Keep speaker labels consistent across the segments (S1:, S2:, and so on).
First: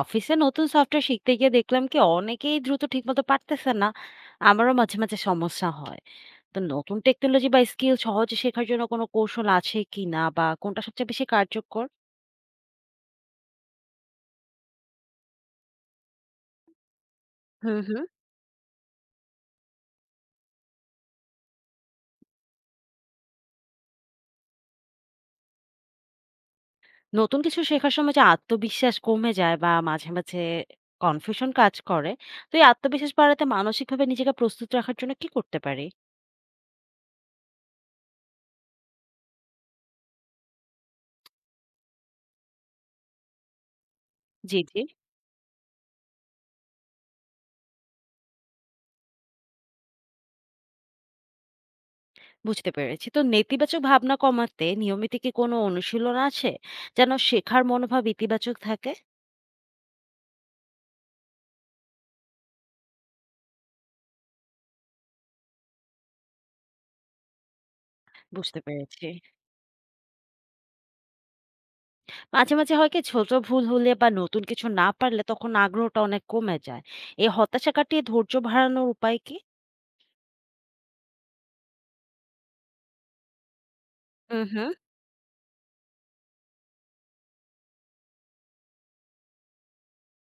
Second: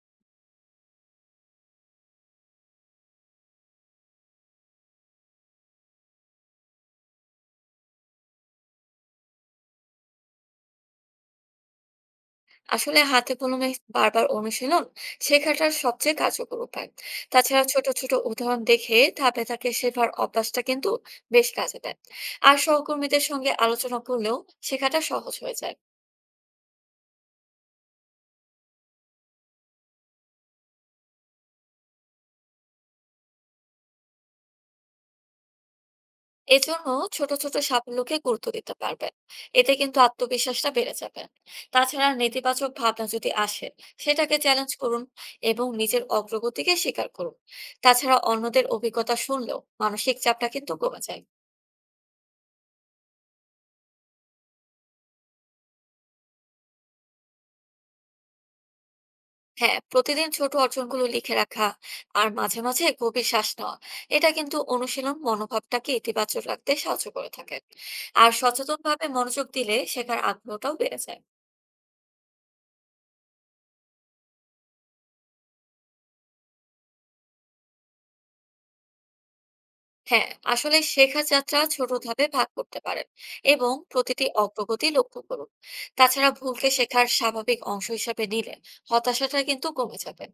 S1: অফিসে নতুন সফটওয়্যার শিখতে গিয়ে দেখলাম কি অনেকেই দ্রুত ঠিকমতো পারতেছে না। আমারও মাঝে মাঝে সমস্যা হয়। তো নতুন টেকনোলজি বা স্কিল সহজে শেখার জন্য কোনো কৌশল আছে কি না, বা কোনটা সবচেয়ে বেশি কার্যকর?
S2: আসলে হাতে কলমে বারবার অনুশীলন শেখাটার সবচেয়ে কার্যকর উপায়। তাছাড়া
S1: হুম,
S2: ছোট
S1: হুম।
S2: ছোট উদাহরণ দেখে ধাপে ধাপে শেখার অভ্যাসটা কিন্তু বেশ কাজে দেয়। আর সহকর্মীদের সঙ্গে আলোচনা করলেও শেখাটা সহজ হয়ে যায়।
S1: নতুন কিছু শেখার সময় যে আত্মবিশ্বাস কমে যায়, বা মাঝে মাঝে কনফিউশন কাজ করে। তো এই আত্মবিশ্বাস বাড়াতে মানসিকভাবে নিজেকে প্রস্তুত রাখার জন্য কি করতে পারি?
S2: এজন্য ছোট ছোট সাফল্যকে গুরুত্ব দিতে পারবেন, এতে কিন্তু আত্মবিশ্বাসটা বেড়ে যাবে। তাছাড়া নেতিবাচক ভাবনা যদি আসে, সেটাকে
S1: জি,
S2: চ্যালেঞ্জ
S1: জি।
S2: করুন এবং নিজের অগ্রগতিকে স্বীকার করুন। তাছাড়া অন্যদের অভিজ্ঞতা শুনলেও মানসিক চাপটা কিন্তু কমে যায়।
S1: বুঝতে পেরেছি। তো নেতিবাচক ভাবনা কমাতে নিয়মিত কি কোনো অনুশীলন আছে, যেন শেখার মনোভাব ইতিবাচক থাকে?
S2: হ্যাঁ, প্রতিদিন ছোট অর্জনগুলো লিখে রাখা আর মাঝে মাঝে গভীর শ্বাস নেওয়া, এটা কিন্তু অনুশীলন মনোভাবটাকে ইতিবাচক রাখতে সাহায্য করে থাকে। আর
S1: বুঝতে
S2: সচেতন
S1: পেরেছি।
S2: ভাবে মনোযোগ দিলে শেখার আগ্রহটাও বেড়ে যায়।
S1: মাঝে, মাঝে হয় কি ছোট ভুল হলে বা নতুন কিছু না পারলে তখন আগ্রহটা অনেক কমে যায়। এই হতাশা কাটিয়ে ধৈর্য বাড়ানোর উপায় কি?
S2: হ্যাঁ, আসলে শেখার যাত্রা ছোট ধাপে ভাগ করতে পারেন এবং প্রতিটি
S1: হুম, হুম।
S2: অগ্রগতি লক্ষ্য করুন। তাছাড়া ভুলকে শেখার স্বাভাবিক অংশ হিসাবে নিলে হতাশাটা কিন্তু কমে যাবে।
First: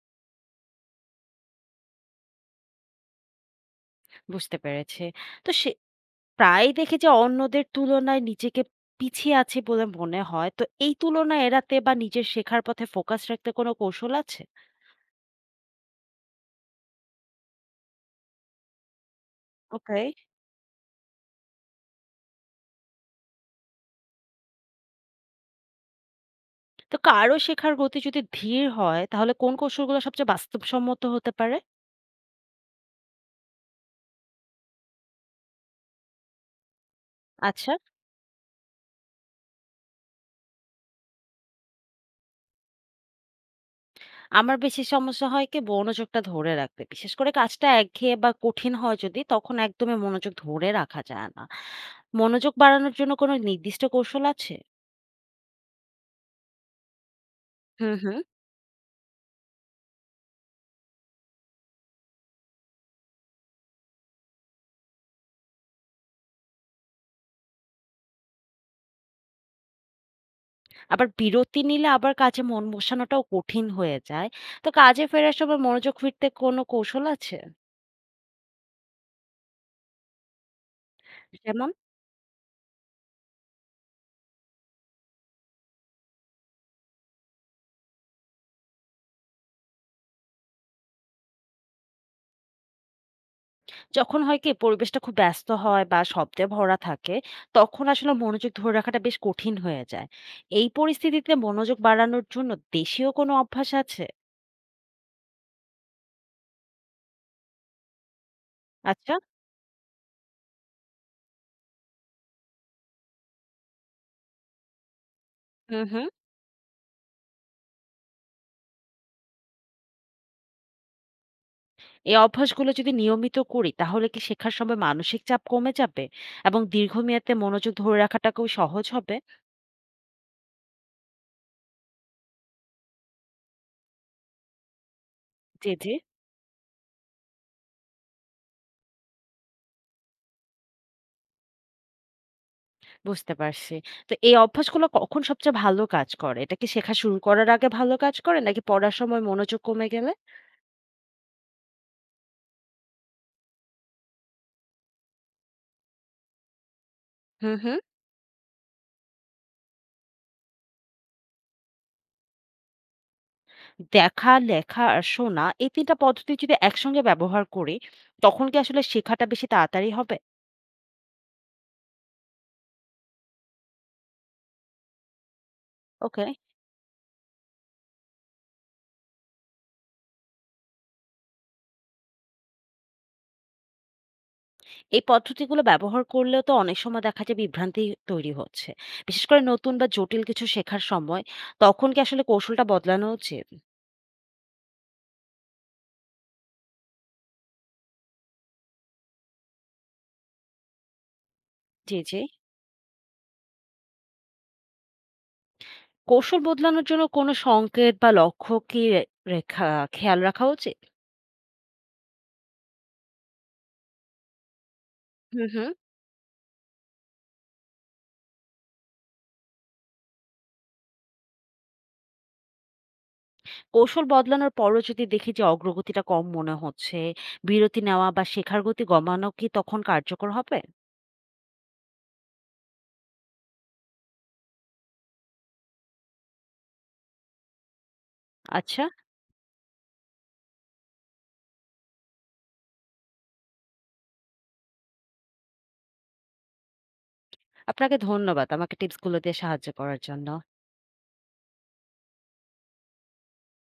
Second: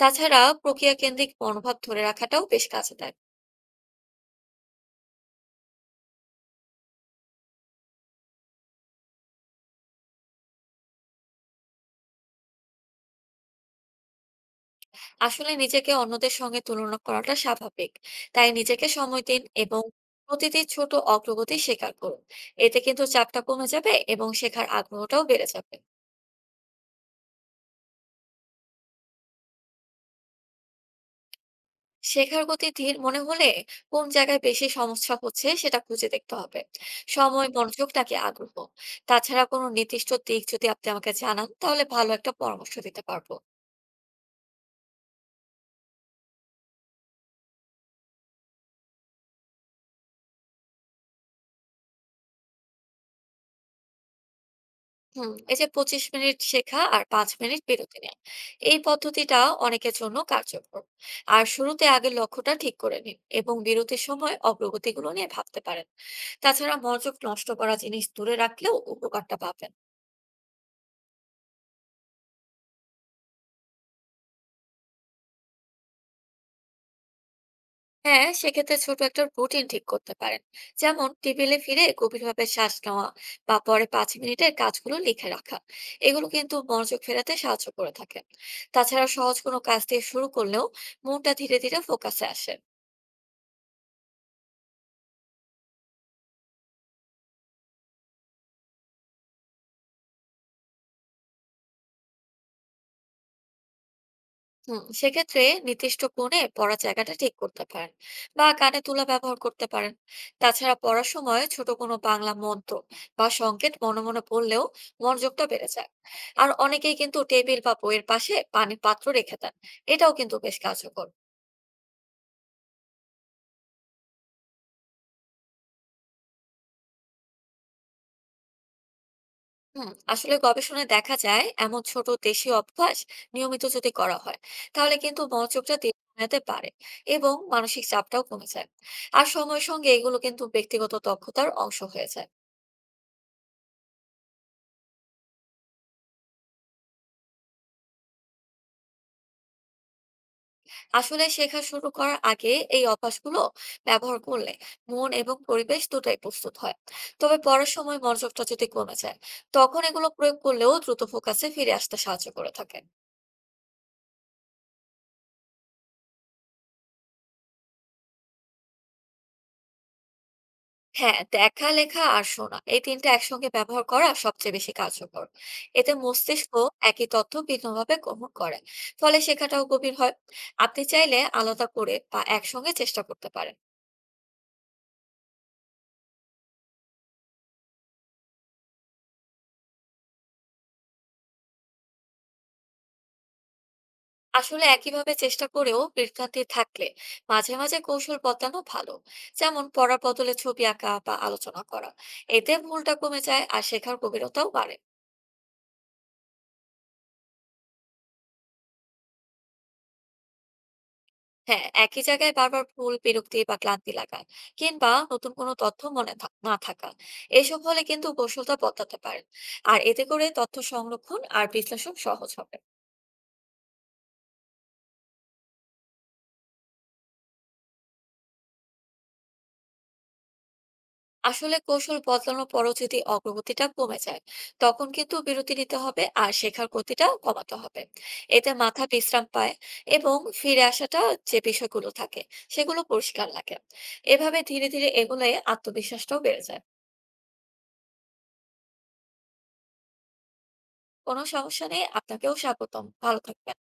S2: তাছাড়া প্রক্রিয়া কেন্দ্রিক মনোভাব ধরে রাখাটাও বেশ কাজে দেয়।
S1: বুঝতে পেরেছি। তো প্রায়ই দেখি যে অন্যদের তুলনায় নিজেকে পিছিয়ে আছি বলে মনে হয়। তো এই তুলনা এড়াতে বা নিজের শেখার পথে ফোকাস রাখতে কোনো কৌশল আছে?
S2: আসলে নিজেকে অন্যদের সঙ্গে তুলনা করাটা স্বাভাবিক, তাই নিজেকে সময় দিন এবং
S1: ওকে।
S2: প্রতিটি ছোট অগ্রগতি স্বীকার করুন। এতে কিন্তু চাপটা কমে যাবে এবং শেখার আগ্রহটাও বেড়ে যাবে।
S1: তো কারো শেখার গতি যদি ধীর হয় তাহলে কোন কৌশলগুলো সবচেয়ে বাস্তবসম্মত হতে পারে?
S2: শেখার গতি ধীর মনে হলে কোন জায়গায় বেশি সমস্যা হচ্ছে সেটা খুঁজে দেখতে হবে সময়
S1: আচ্ছা।
S2: মনোযোগ নাকি আগ্রহ। তাছাড়া কোনো নির্দিষ্ট দিক যদি আপনি আমাকে জানান, তাহলে ভালো একটা পরামর্শ দিতে পারবো।
S1: আমার বেশি সমস্যা হয় কি মনোযোগটা ধরে রাখতে। বিশেষ করে কাজটা একঘেয়ে বা কঠিন হয় যদি তখন একদমই মনোযোগ ধরে রাখা যায় না। মনোযোগ বাড়ানোর জন্য কোনো নির্দিষ্ট কৌশল আছে?
S2: হুম, এই যে 25 মিনিট শেখা আর 5 মিনিট
S1: হুম,
S2: বিরতি নেয়,
S1: হুম।
S2: এই পদ্ধতিটা অনেকের জন্য কার্যকর। আর শুরুতে আগের লক্ষ্যটা ঠিক করে নিন এবং বিরতির সময় অগ্রগতিগুলো নিয়ে ভাবতে পারেন। তাছাড়া মনোযোগ নষ্ট করা জিনিস দূরে রাখলেও উপকারটা পাবেন।
S1: আবার বিরতি নিলে আবার কাজে মন বসানোটাও কঠিন হয়ে যায়। তো কাজে ফেরার সময় মনোযোগ ফিরতে কোনো কৌশল আছে?
S2: হ্যাঁ, সেক্ষেত্রে ছোট একটা রুটিন ঠিক করতে পারেন, যেমন টেবিলে
S1: যেমন?
S2: ফিরে গভীরভাবে শ্বাস নেওয়া বা পরে 5 মিনিটের কাজগুলো লিখে রাখা। এগুলো কিন্তু মনোযোগ ফেরাতে সাহায্য করে থাকে। তাছাড়া সহজ কোনো কাজ দিয়ে শুরু করলেও মনটা ধীরে ধীরে ফোকাসে আসে।
S1: যখন হয় কি পরিবেশটা খুব ব্যস্ত হয় বা শব্দে ভরা থাকে, তখন আসলে মনোযোগ ধরে রাখাটা বেশ কঠিন হয়ে যায়। এই পরিস্থিতিতে মনোযোগ বাড়ানোর জন্য দেশীয় কোনো অভ্যাস আছে?
S2: হুম, সেক্ষেত্রে নির্দিষ্ট কোণে পড়ার জায়গাটা ঠিক করতে পারেন বা কানে তুলা
S1: আচ্ছা।
S2: ব্যবহার করতে পারেন। তাছাড়া পড়ার সময় ছোট কোনো বাংলা মন্ত্র বা সংকেত মনে মনে পড়লেও মনোযোগটা বেড়ে
S1: হুম,
S2: যায়।
S1: হুম।
S2: আর অনেকেই কিন্তু টেবিল বা বইয়ের পাশে পানির পাত্র রেখে দেন, এটাও কিন্তু বেশ কার্যকর।
S1: এই অভ্যাসগুলো যদি নিয়মিত করি তাহলে কি শেখার সময় মানসিক চাপ কমে যাবে এবং দীর্ঘমেয়াদে মনোযোগ ধরে রাখাটাকেও সহজ হবে?
S2: হুম, আসলে গবেষণায় দেখা যায় এমন ছোট দেশীয় অভ্যাস নিয়মিত যদি করা হয়, তাহলে কিন্তু
S1: জি,
S2: মনোযোগটা
S1: জি।
S2: দীর্ঘমেয়াদে পারে এবং মানসিক চাপটাও কমে যায়। আর সময়ের সঙ্গে এগুলো কিন্তু ব্যক্তিগত দক্ষতার অংশ হয়ে যায়।
S1: বুঝতে পারছি। তো এই অভ্যাসগুলো কখন সবচেয়ে ভালো কাজ করে? এটা কি শেখা শুরু করার আগে ভালো কাজ করে নাকি পড়ার সময় মনোযোগ কমে গেলে?
S2: আসলে শেখা শুরু করার আগে এই অভ্যাসগুলো ব্যবহার করলে মন এবং পরিবেশ দুটাই প্রস্তুত হয়। তবে
S1: হুম,
S2: পড়ার
S1: হুম।
S2: সময় মনোযোগটা যদি কমে যায়, তখন এগুলো প্রয়োগ করলেও দ্রুত ফোকাসে ফিরে আসতে সাহায্য করে থাকে।
S1: দেখা, লেখা আর শোনা এই ৩ টা পদ্ধতি যদি একসঙ্গে ব্যবহার করি, তখন কি আসলে শেখাটা বেশি তাড়াতাড়ি হবে?
S2: হ্যাঁ, দেখা, লেখা আর শোনা, এই তিনটা একসঙ্গে ব্যবহার করা সবচেয়ে বেশি কার্যকর। এতে
S1: ওকে।
S2: মস্তিষ্ক একই তথ্য ভিন্নভাবে গ্রহণ করে, ফলে শেখাটাও গভীর হয়। আপনি চাইলে আলাদা করে বা একসঙ্গে চেষ্টা করতে পারেন।
S1: এই পদ্ধতিগুলো ব্যবহার করলেও তো অনেক সময় দেখা যায় বিভ্রান্তি তৈরি হচ্ছে। বিশেষ করে নতুন বা জটিল কিছু শেখার সময় তখন কি আসলে কৌশলটা বদলানো উচিত?
S2: আসলে একইভাবে চেষ্টা করেও বিভ্রান্তি থাকলে মাঝে মাঝে কৌশল বদলানো ভালো, যেমন পড়ার বদলে ছবি আঁকা বা আলোচনা করা।
S1: জি, জি।
S2: এতে ভুলটা কমে যায় আর শেখার গভীরতাও বাড়ে।
S1: কৌশল বদলানোর জন্য কোনো সংকেত বা লক্ষ্য কি রেখা খেয়াল রাখা উচিত?
S2: হ্যাঁ, একই জায়গায় বারবার ভুল, বিরক্তি বা ক্লান্তি লাগা কিংবা নতুন
S1: হুম,
S2: কোনো
S1: হুম।
S2: তথ্য মনে না থাকা, এসব হলে কিন্তু কৌশলটা বদলাতে পারেন। আর এতে করে তথ্য সংরক্ষণ আর বিশ্লেষণ সহজ হবে।
S1: কৌশল বদলানোর পরও যদি দেখি যে অগ্রগতিটা কম মনে হচ্ছে, বিরতি নেওয়া বা শেখার গতি কমানো কি তখন কার্যকর হবে?
S2: আসলে কৌশল বদলানোর পরও যদি অগ্রগতিটা কমে যায়, তখন কিন্তু বিরতি নিতে হবে আর শেখার গতিটা কমাতে হবে। এতে
S1: আচ্ছা,
S2: মাথা বিশ্রাম পায় এবং ফিরে আসাটা যে বিষয়গুলো থাকে সেগুলো পরিষ্কার লাগে। এভাবে ধীরে ধীরে এগুলোয় আত্মবিশ্বাসটাও বেড়ে যায়।
S1: আপনাকে ধন্যবাদ আমাকে টিপসগুলো দিয়ে সাহায্য করার জন্য।
S2: কোনো সমস্যা নেই, আপনাকেও স্বাগতম, ভালো থাকবেন।